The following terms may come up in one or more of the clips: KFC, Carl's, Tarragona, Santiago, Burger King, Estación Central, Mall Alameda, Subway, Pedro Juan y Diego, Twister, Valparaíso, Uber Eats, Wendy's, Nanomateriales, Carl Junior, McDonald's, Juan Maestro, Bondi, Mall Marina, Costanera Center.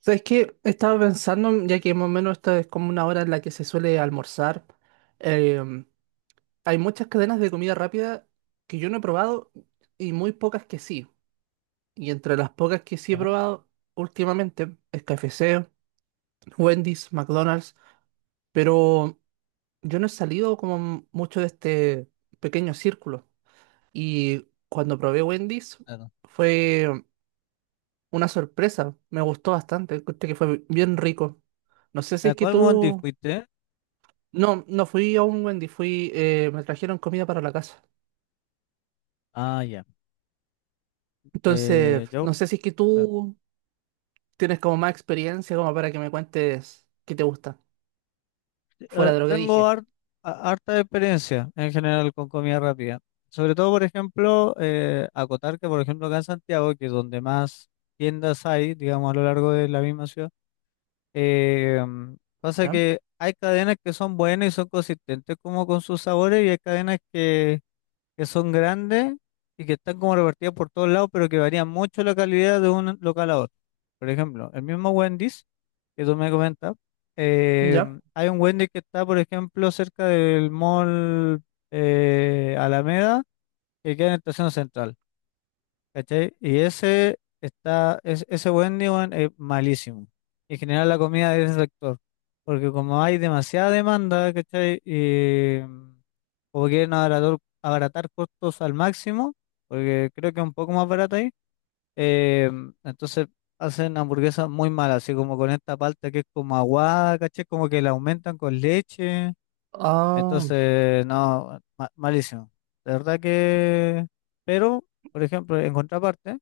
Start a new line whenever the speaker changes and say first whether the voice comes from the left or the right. right: ¿Sabes qué? Estaba pensando, ya que más o menos esta es como una hora en la que se suele almorzar. em, Hay muchas cadenas de comida rápida que yo no he probado y muy pocas que sí. Y entre las pocas que sí he
left: Ya,
right: probado últimamente es KFC, Wendy's, McDonald's, pero yo no he salido como mucho de este pequeño círculo. Y cuando probé Wendy's
left: claro.
right: fue una sorpresa, me gustó bastante, encontré que fue bien rico. No sé si
left: ¿A
right: es que
left: cuál Bondi
right: tú...
left: fuiste?
right: No, no fui a un Wendy, fui, me trajeron comida para la casa.
left: Ah, ya.
right: Entonces, no
left: Yo
right: sé si es que
left: claro,
right: tú tienes como más experiencia como para que me cuentes qué te gusta, fuera de lo que
left: tengo
right: dije.
left: harta experiencia en general con comida rápida. Sobre todo, por ejemplo, acotar que, por ejemplo, acá en Santiago, que es donde más tiendas hay, digamos, a lo largo de la misma ciudad, pasa
right: ¿Ya?
left: que hay cadenas que son buenas y son consistentes como con sus sabores y hay cadenas que son grandes y que están como repartidas por todos lados, pero que varían mucho la calidad de un local a otro. Por ejemplo, el mismo Wendy's que tú me comentas, eh,
right: ¿Ya?
left: hay un Wendy's que está, por ejemplo, cerca del Mall Alameda, que queda en la Estación Central, ¿cachai? Y ese está, ese Wendy's weón, es malísimo. En general la comida de ese sector, porque como hay demasiada demanda, ¿cachai? Y como quieren abaratar, abaratar costos al máximo, porque creo que es un poco más barato ahí, eh, entonces hacen hamburguesas muy malas, así como con esta palta que es como aguada, caché, como que la aumentan con leche,
right: Ah,
left: entonces no, malísimo. De verdad que, pero, por ejemplo, en contraparte,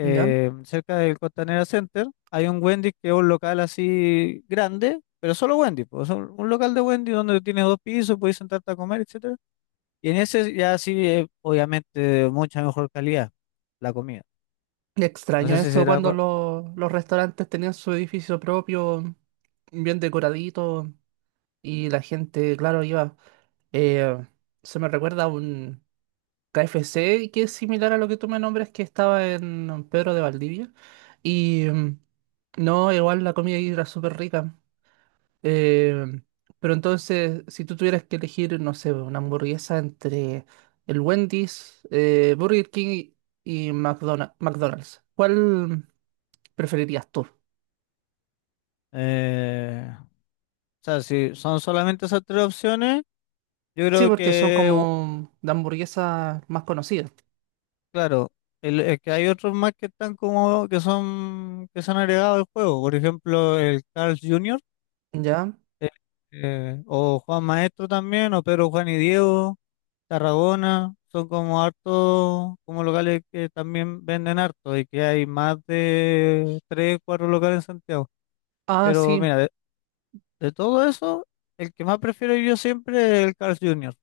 right: ¿ya?
left: cerca del Costanera Center hay un Wendy's que es un local así grande, pero solo Wendy's, pues, un local de Wendy's donde tienes dos pisos, puedes sentarte a comer, etc. Y en ese ya sí, obviamente, de mucha mejor calidad la comida. No
right: Extraño
left: sé si
right: eso
left: será...
right: cuando los restaurantes tenían su edificio propio, bien decoradito, y la gente, claro, iba. eh, Se me recuerda a un KFC, que es similar a lo que tú me nombras, que estaba en Pedro de Valdivia. Y no, igual la comida ahí era súper rica. Eh, pero entonces, si tú tuvieras que elegir, no sé, una hamburguesa entre el Wendy's, Burger King y McDonald's, ¿cuál preferirías tú?
left: O sea, si son solamente esas tres opciones, yo
right: Sí,
left: creo
right: porque son
left: que,
right: como de hamburguesas más conocidas.
left: claro, es que hay otros más que están como, que son, que se han agregado al juego. Por ejemplo, el Carl Junior,
right: ¿Ya?
left: eh, o Juan Maestro también, o Pedro Juan y Diego, Tarragona, son como hartos, como locales que también venden harto y que hay más de tres, cuatro locales en Santiago.
right: Ah,
left: Pero
right: sí.
left: mira, de todo eso, el que más prefiero yo siempre es el Carl Jr.,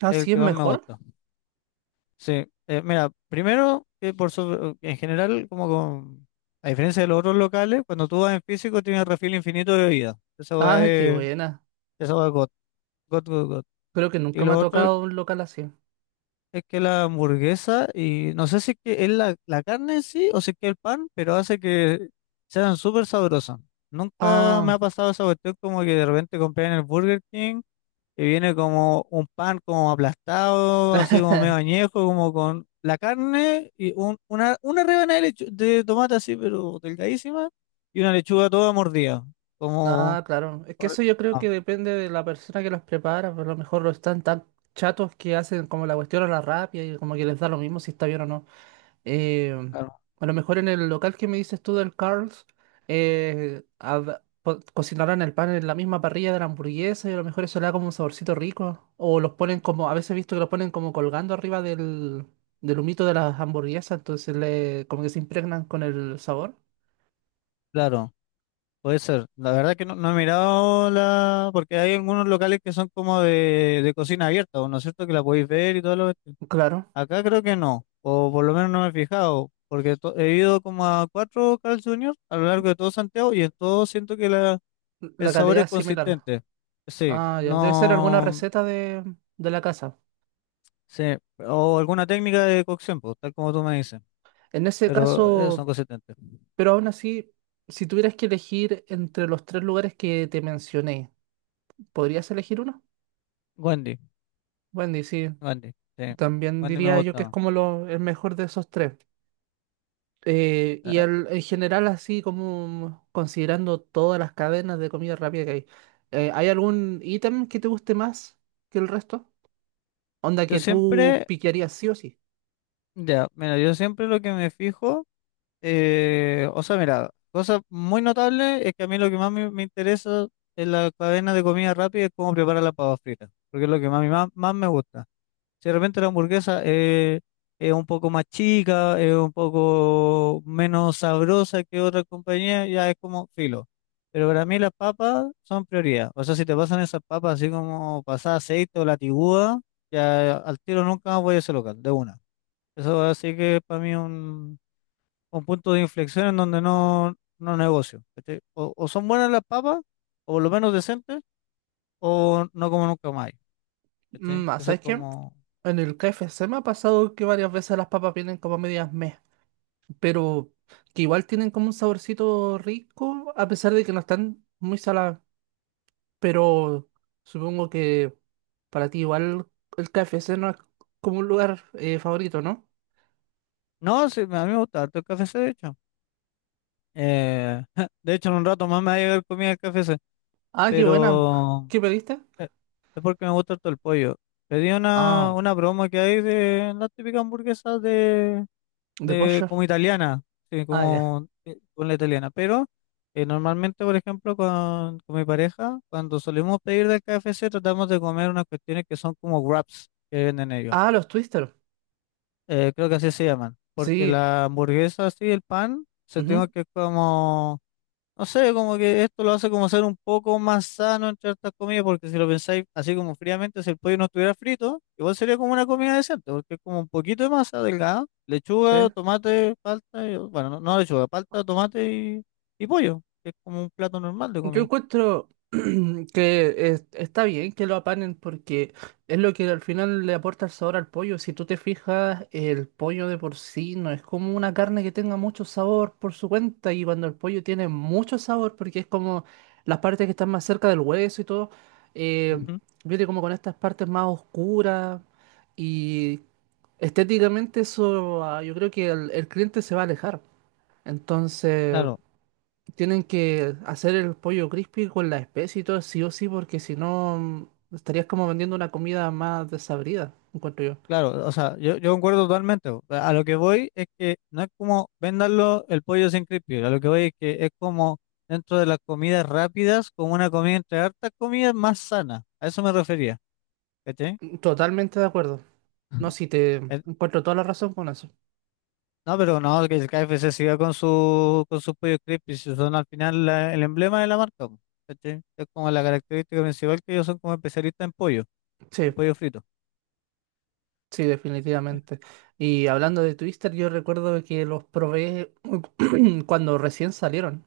right: Ah,
left: el
right: sí, es
left: que más me
right: mejor.
left: gusta. Sí, mira, primero, que por sobre- en general, a diferencia de los otros locales, cuando tú vas en físico tienes refil infinito de bebida. Esa va
right: Ah, qué
left: es,
right: buena.
left: esa hueá es God, God, God, God.
right: Creo que
left: Y
right: nunca me ha
left: lo otro
right: tocado un local así.
left: es que la hamburguesa, y no sé si es que es la carne en sí o si es que el pan, pero hace que sean súper sabrosas. Nunca me
right: Ah,
left: ha pasado esa cuestión como que de repente compré en el Burger King, que viene como un pan como aplastado, así como medio añejo, como con la carne y una rebanada de, de tomate así, pero delgadísima, y una lechuga toda mordida, como...
right: ah, claro. Es que
left: por-
right: eso yo creo
left: ah,
right: que depende de la persona que los prepara, pero a lo mejor lo están tan chatos que hacen como la cuestión a la rápida y como que les da lo mismo si está bien o no. Eh,
left: claro,
right: a lo mejor en el local que me dices tú del Carl's, cocinarán el pan en la misma parrilla de la hamburguesa y a lo mejor eso le da como un saborcito rico. O los ponen como, a veces he visto que los ponen como colgando arriba del, del humito de las hamburguesas, entonces le, como que se impregnan con el sabor.
left: claro, puede ser. La verdad que no, no he mirado la... porque hay algunos locales que son como de cocina abierta, ¿no es cierto? Que la podéis ver y todo lo...
right: Claro.
left: Acá creo que no, o por lo menos no me he fijado. Porque he ido como a cuatro Carl Jr. a lo largo de todo Santiago y en todo siento que la... El
right: La
left: sabor
right: calidad
left: es
right: es similar.
left: consistente. Sí,
right: Ah, ya. Debe ser alguna
left: no.
right: receta de la casa.
left: Sí, o alguna técnica de cocción, pues, tal como tú me dices.
right: En ese
left: Pero son
right: caso,
left: consistentes.
right: pero aún así, si tuvieras que elegir entre los tres lugares que te mencioné, ¿podrías elegir uno?
left: Wendy,
right: Wendy, sí.
left: Wendy, sí.
right: También
left: Wendy me
right: diría yo que es
left: gusta.
right: como lo, el mejor de esos tres. Y
left: Ah,
right: en general, así como considerando todas las cadenas de comida rápida que hay, ¿hay algún ítem que te guste más que el resto? Onda
left: yo
right: que tú
left: siempre,
right: piquearías sí o sí.
left: ya, mira, yo siempre lo que me fijo, o sea, mira, cosa muy notable es que a mí lo que más me interesa en la cadena de comida rápida es cómo preparar la papa frita, porque es lo que más, más, más me gusta. Si de repente la hamburguesa es un poco más chica, es un poco menos sabrosa que otra compañía, ya es como filo. Pero para mí las papas son prioridad. O sea, si te pasan esas papas así como pasada aceite o latiguda, ya al tiro nunca más voy a ese local, de una. Eso así que para mí un punto de inflexión en donde no, no negocio. ¿Cachai? O son buenas las papas, o por lo menos decentes, o no como nunca más. ¿Cachai?
right: Mm, ah,
left: Eso es
right: ¿sabes qué?
left: como...
right: En el KFC me ha pasado que varias veces las papas vienen como medias meh, pero que igual tienen como un saborcito rico, a pesar de que no están muy saladas. Pero supongo que para ti igual el KFC no es como un lugar favorito, ¿no?
left: No, sí, a mí me gusta harto el KFC, de hecho. Eh, de hecho, en un rato más me va a llegar comida del KFC,
right: Ah, qué buena.
left: pero
right: ¿Qué pediste?
left: eh, es porque me gusta harto el pollo. Pedí
right: Ah,
left: una broma que hay de las típicas hamburguesas
right: de
left: de
right: pollo.
left: como italiana, sí,
right: Ah, ya.
left: como con la italiana, pero normalmente, por ejemplo, con mi pareja, cuando solemos pedir del KFC, tratamos de comer unas cuestiones que son como wraps que venden ellos.
right: Ah, los Twister.
left: Creo que así se llaman, porque
right: Sí.
left: la hamburguesa así, el pan, se
right: Ujú.
left: tiene que como, no sé, como que esto lo hace como ser un poco más sano entre estas comidas, porque si lo pensáis así como fríamente, si el pollo no estuviera frito, igual sería como una comida decente, porque es como un poquito de masa delgada, lechuga,
right: Sí.
left: tomate, palta, y- bueno, no, no lechuga, palta, tomate y pollo, que es como un plato normal de
right: Yo
left: comida.
right: encuentro que está bien que lo apanen porque es lo que al final le aporta el sabor al pollo. Si tú te fijas, el pollo de por sí no es como una carne que tenga mucho sabor por su cuenta y cuando el pollo tiene mucho sabor porque es como las partes que están más cerca del hueso y todo, eh,
left: Ujú.
right: viene como con estas partes más oscuras y estéticamente eso, ah, yo creo que el cliente se va a alejar. Entonces...
left: Claro.
right: Tienen que hacer el pollo crispy con la especie y todo, sí o sí, porque si no estarías como vendiendo una comida más desabrida, encuentro yo.
left: Claro, o sea, yo concuerdo totalmente. Po. A lo que voy es que no es como vendanlo el pollo sin crispy. A lo que voy es que es como dentro de las comidas rápidas, como una comida entre hartas comidas más sana. A eso me refería, ¿cachai?
right: Mm. Totalmente de acuerdo. No, sí, te
left: Eh,
right: encuentro toda la razón con eso.
left: No, pero no, que el KFC siga con sus pollos crispy, si son al final el emblema de la marca. Po, ¿cachai? Es como la característica principal que ellos son como especialistas
right: Sí,
left: en pollo frito.
right: sí, definitivamente. Y hablando de Twister, yo recuerdo que los probé cuando recién salieron,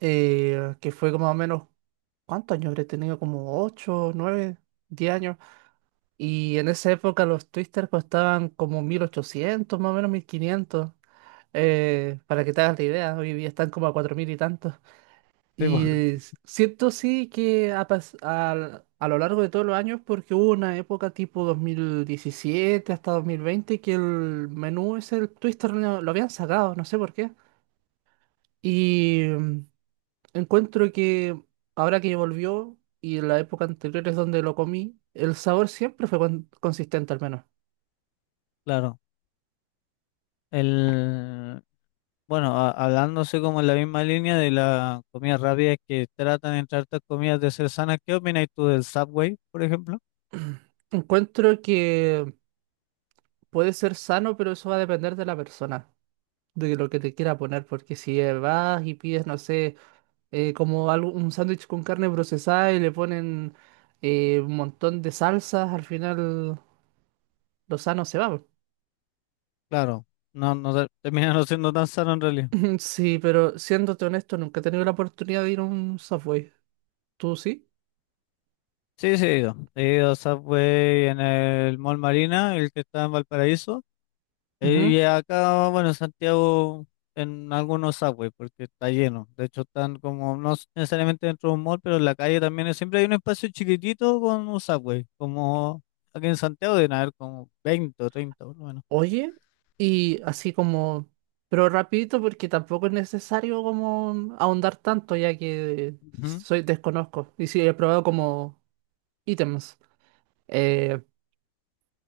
right: que fue como más o menos, ¿cuántos años habré tenido? Como 8, 9, 10 años. Y en esa época los Twister costaban como 1.800, más o menos 1.500. Para que te hagas la idea, hoy día están como a 4.000 y tantos.
left: Sí, po,
right: Y siento sí que, a lo largo de todos los años, porque hubo una época tipo 2017 hasta 2020 que el menú ese, el Twister, lo habían sacado, no sé por qué. Y encuentro que ahora que volvió y en la época anterior es donde lo comí, el sabor siempre fue consistente, al menos.
left: claro. El, Bueno, hablándose como en la misma línea de la comida rápida es que tratan entre hartas comidas de ser sanas, ¿qué opinas tú del Subway, por ejemplo?
right: Encuentro que puede ser sano, pero eso va a depender de la persona, de lo que te quiera poner, porque si vas y pides, no sé, como algo, un sándwich con carne procesada y le ponen un montón de salsas, al final lo sano se va, po.
left: Claro, no, no termina no siendo tan sano en realidad.
right: Sí, pero siéndote honesto, nunca he tenido la oportunidad de ir a un Subway. ¿Tú sí?
left: Sí, sí, he ido. He ido a Subway en el Mall Marina, el que está en Valparaíso. Y
right: Ujú.
left: acá, bueno, en Santiago, en algunos subways, porque está lleno. De hecho, están como, no s- necesariamente dentro de un mall, pero en la calle también siempre hay un espacio chiquitito con un subway. Como aquí en Santiago deben haber como 20 o 30 por lo menos.
right: Oye, y así como, pero rapidito porque tampoco es necesario como ahondar tanto ya que
left: Ujú.
right: soy desconozco y sí he probado como ítems. Eh,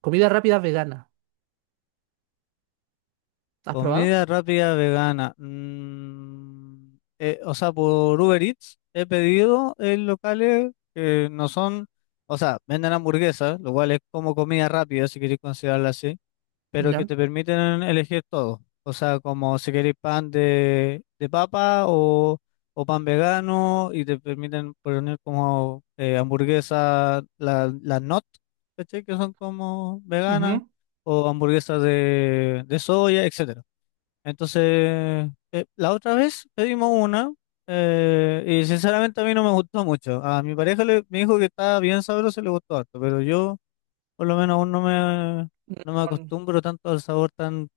right: Comida rápida vegana. ¿Has probado?
left: Comida rápida vegana. O sea, por Uber Eats he pedido en locales que no son, o sea, venden hamburguesas, lo cual es como comida rápida, si queréis considerarla así, pero que
right: Ya.
left: te permiten elegir todo. O sea, como si queréis pan de papa o pan vegano y te permiten poner como hamburguesas, las not, ¿cachai? Que son como veganas
right: Ujú.
left: o hamburguesas de soya, etcétera. Entonces, la otra vez pedimos una y sinceramente a mí no me gustó mucho. A mi pareja le- me dijo que estaba bien sabroso y le gustó harto, pero yo... Por lo menos aún no me, no me
right: Mm.
left: acostumbro tanto al sabor tan,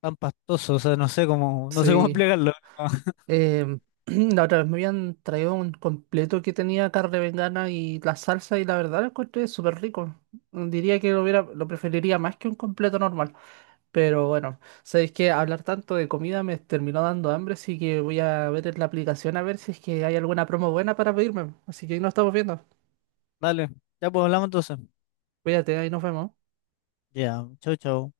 left: tan pastoso. O sea, no sé cómo, no sé cómo
right: Sí.
left: explicarlo.
right: Em, la otra vez me habían traído un completo que tenía carne vegana y la salsa y la verdad lo encontré súper rico. Diría que lo hubiera, lo preferiría más que un completo normal. Pero bueno, sabéis que hablar tanto de comida me terminó dando hambre, así que voy a ver en la aplicación a ver si es que hay alguna promo buena para pedirme. Así que ahí nos estamos viendo.
left: Dale, ya pues hablamos entonces.
right: Cuídate, ahí nos vemos.
left: Ya, chau, chau.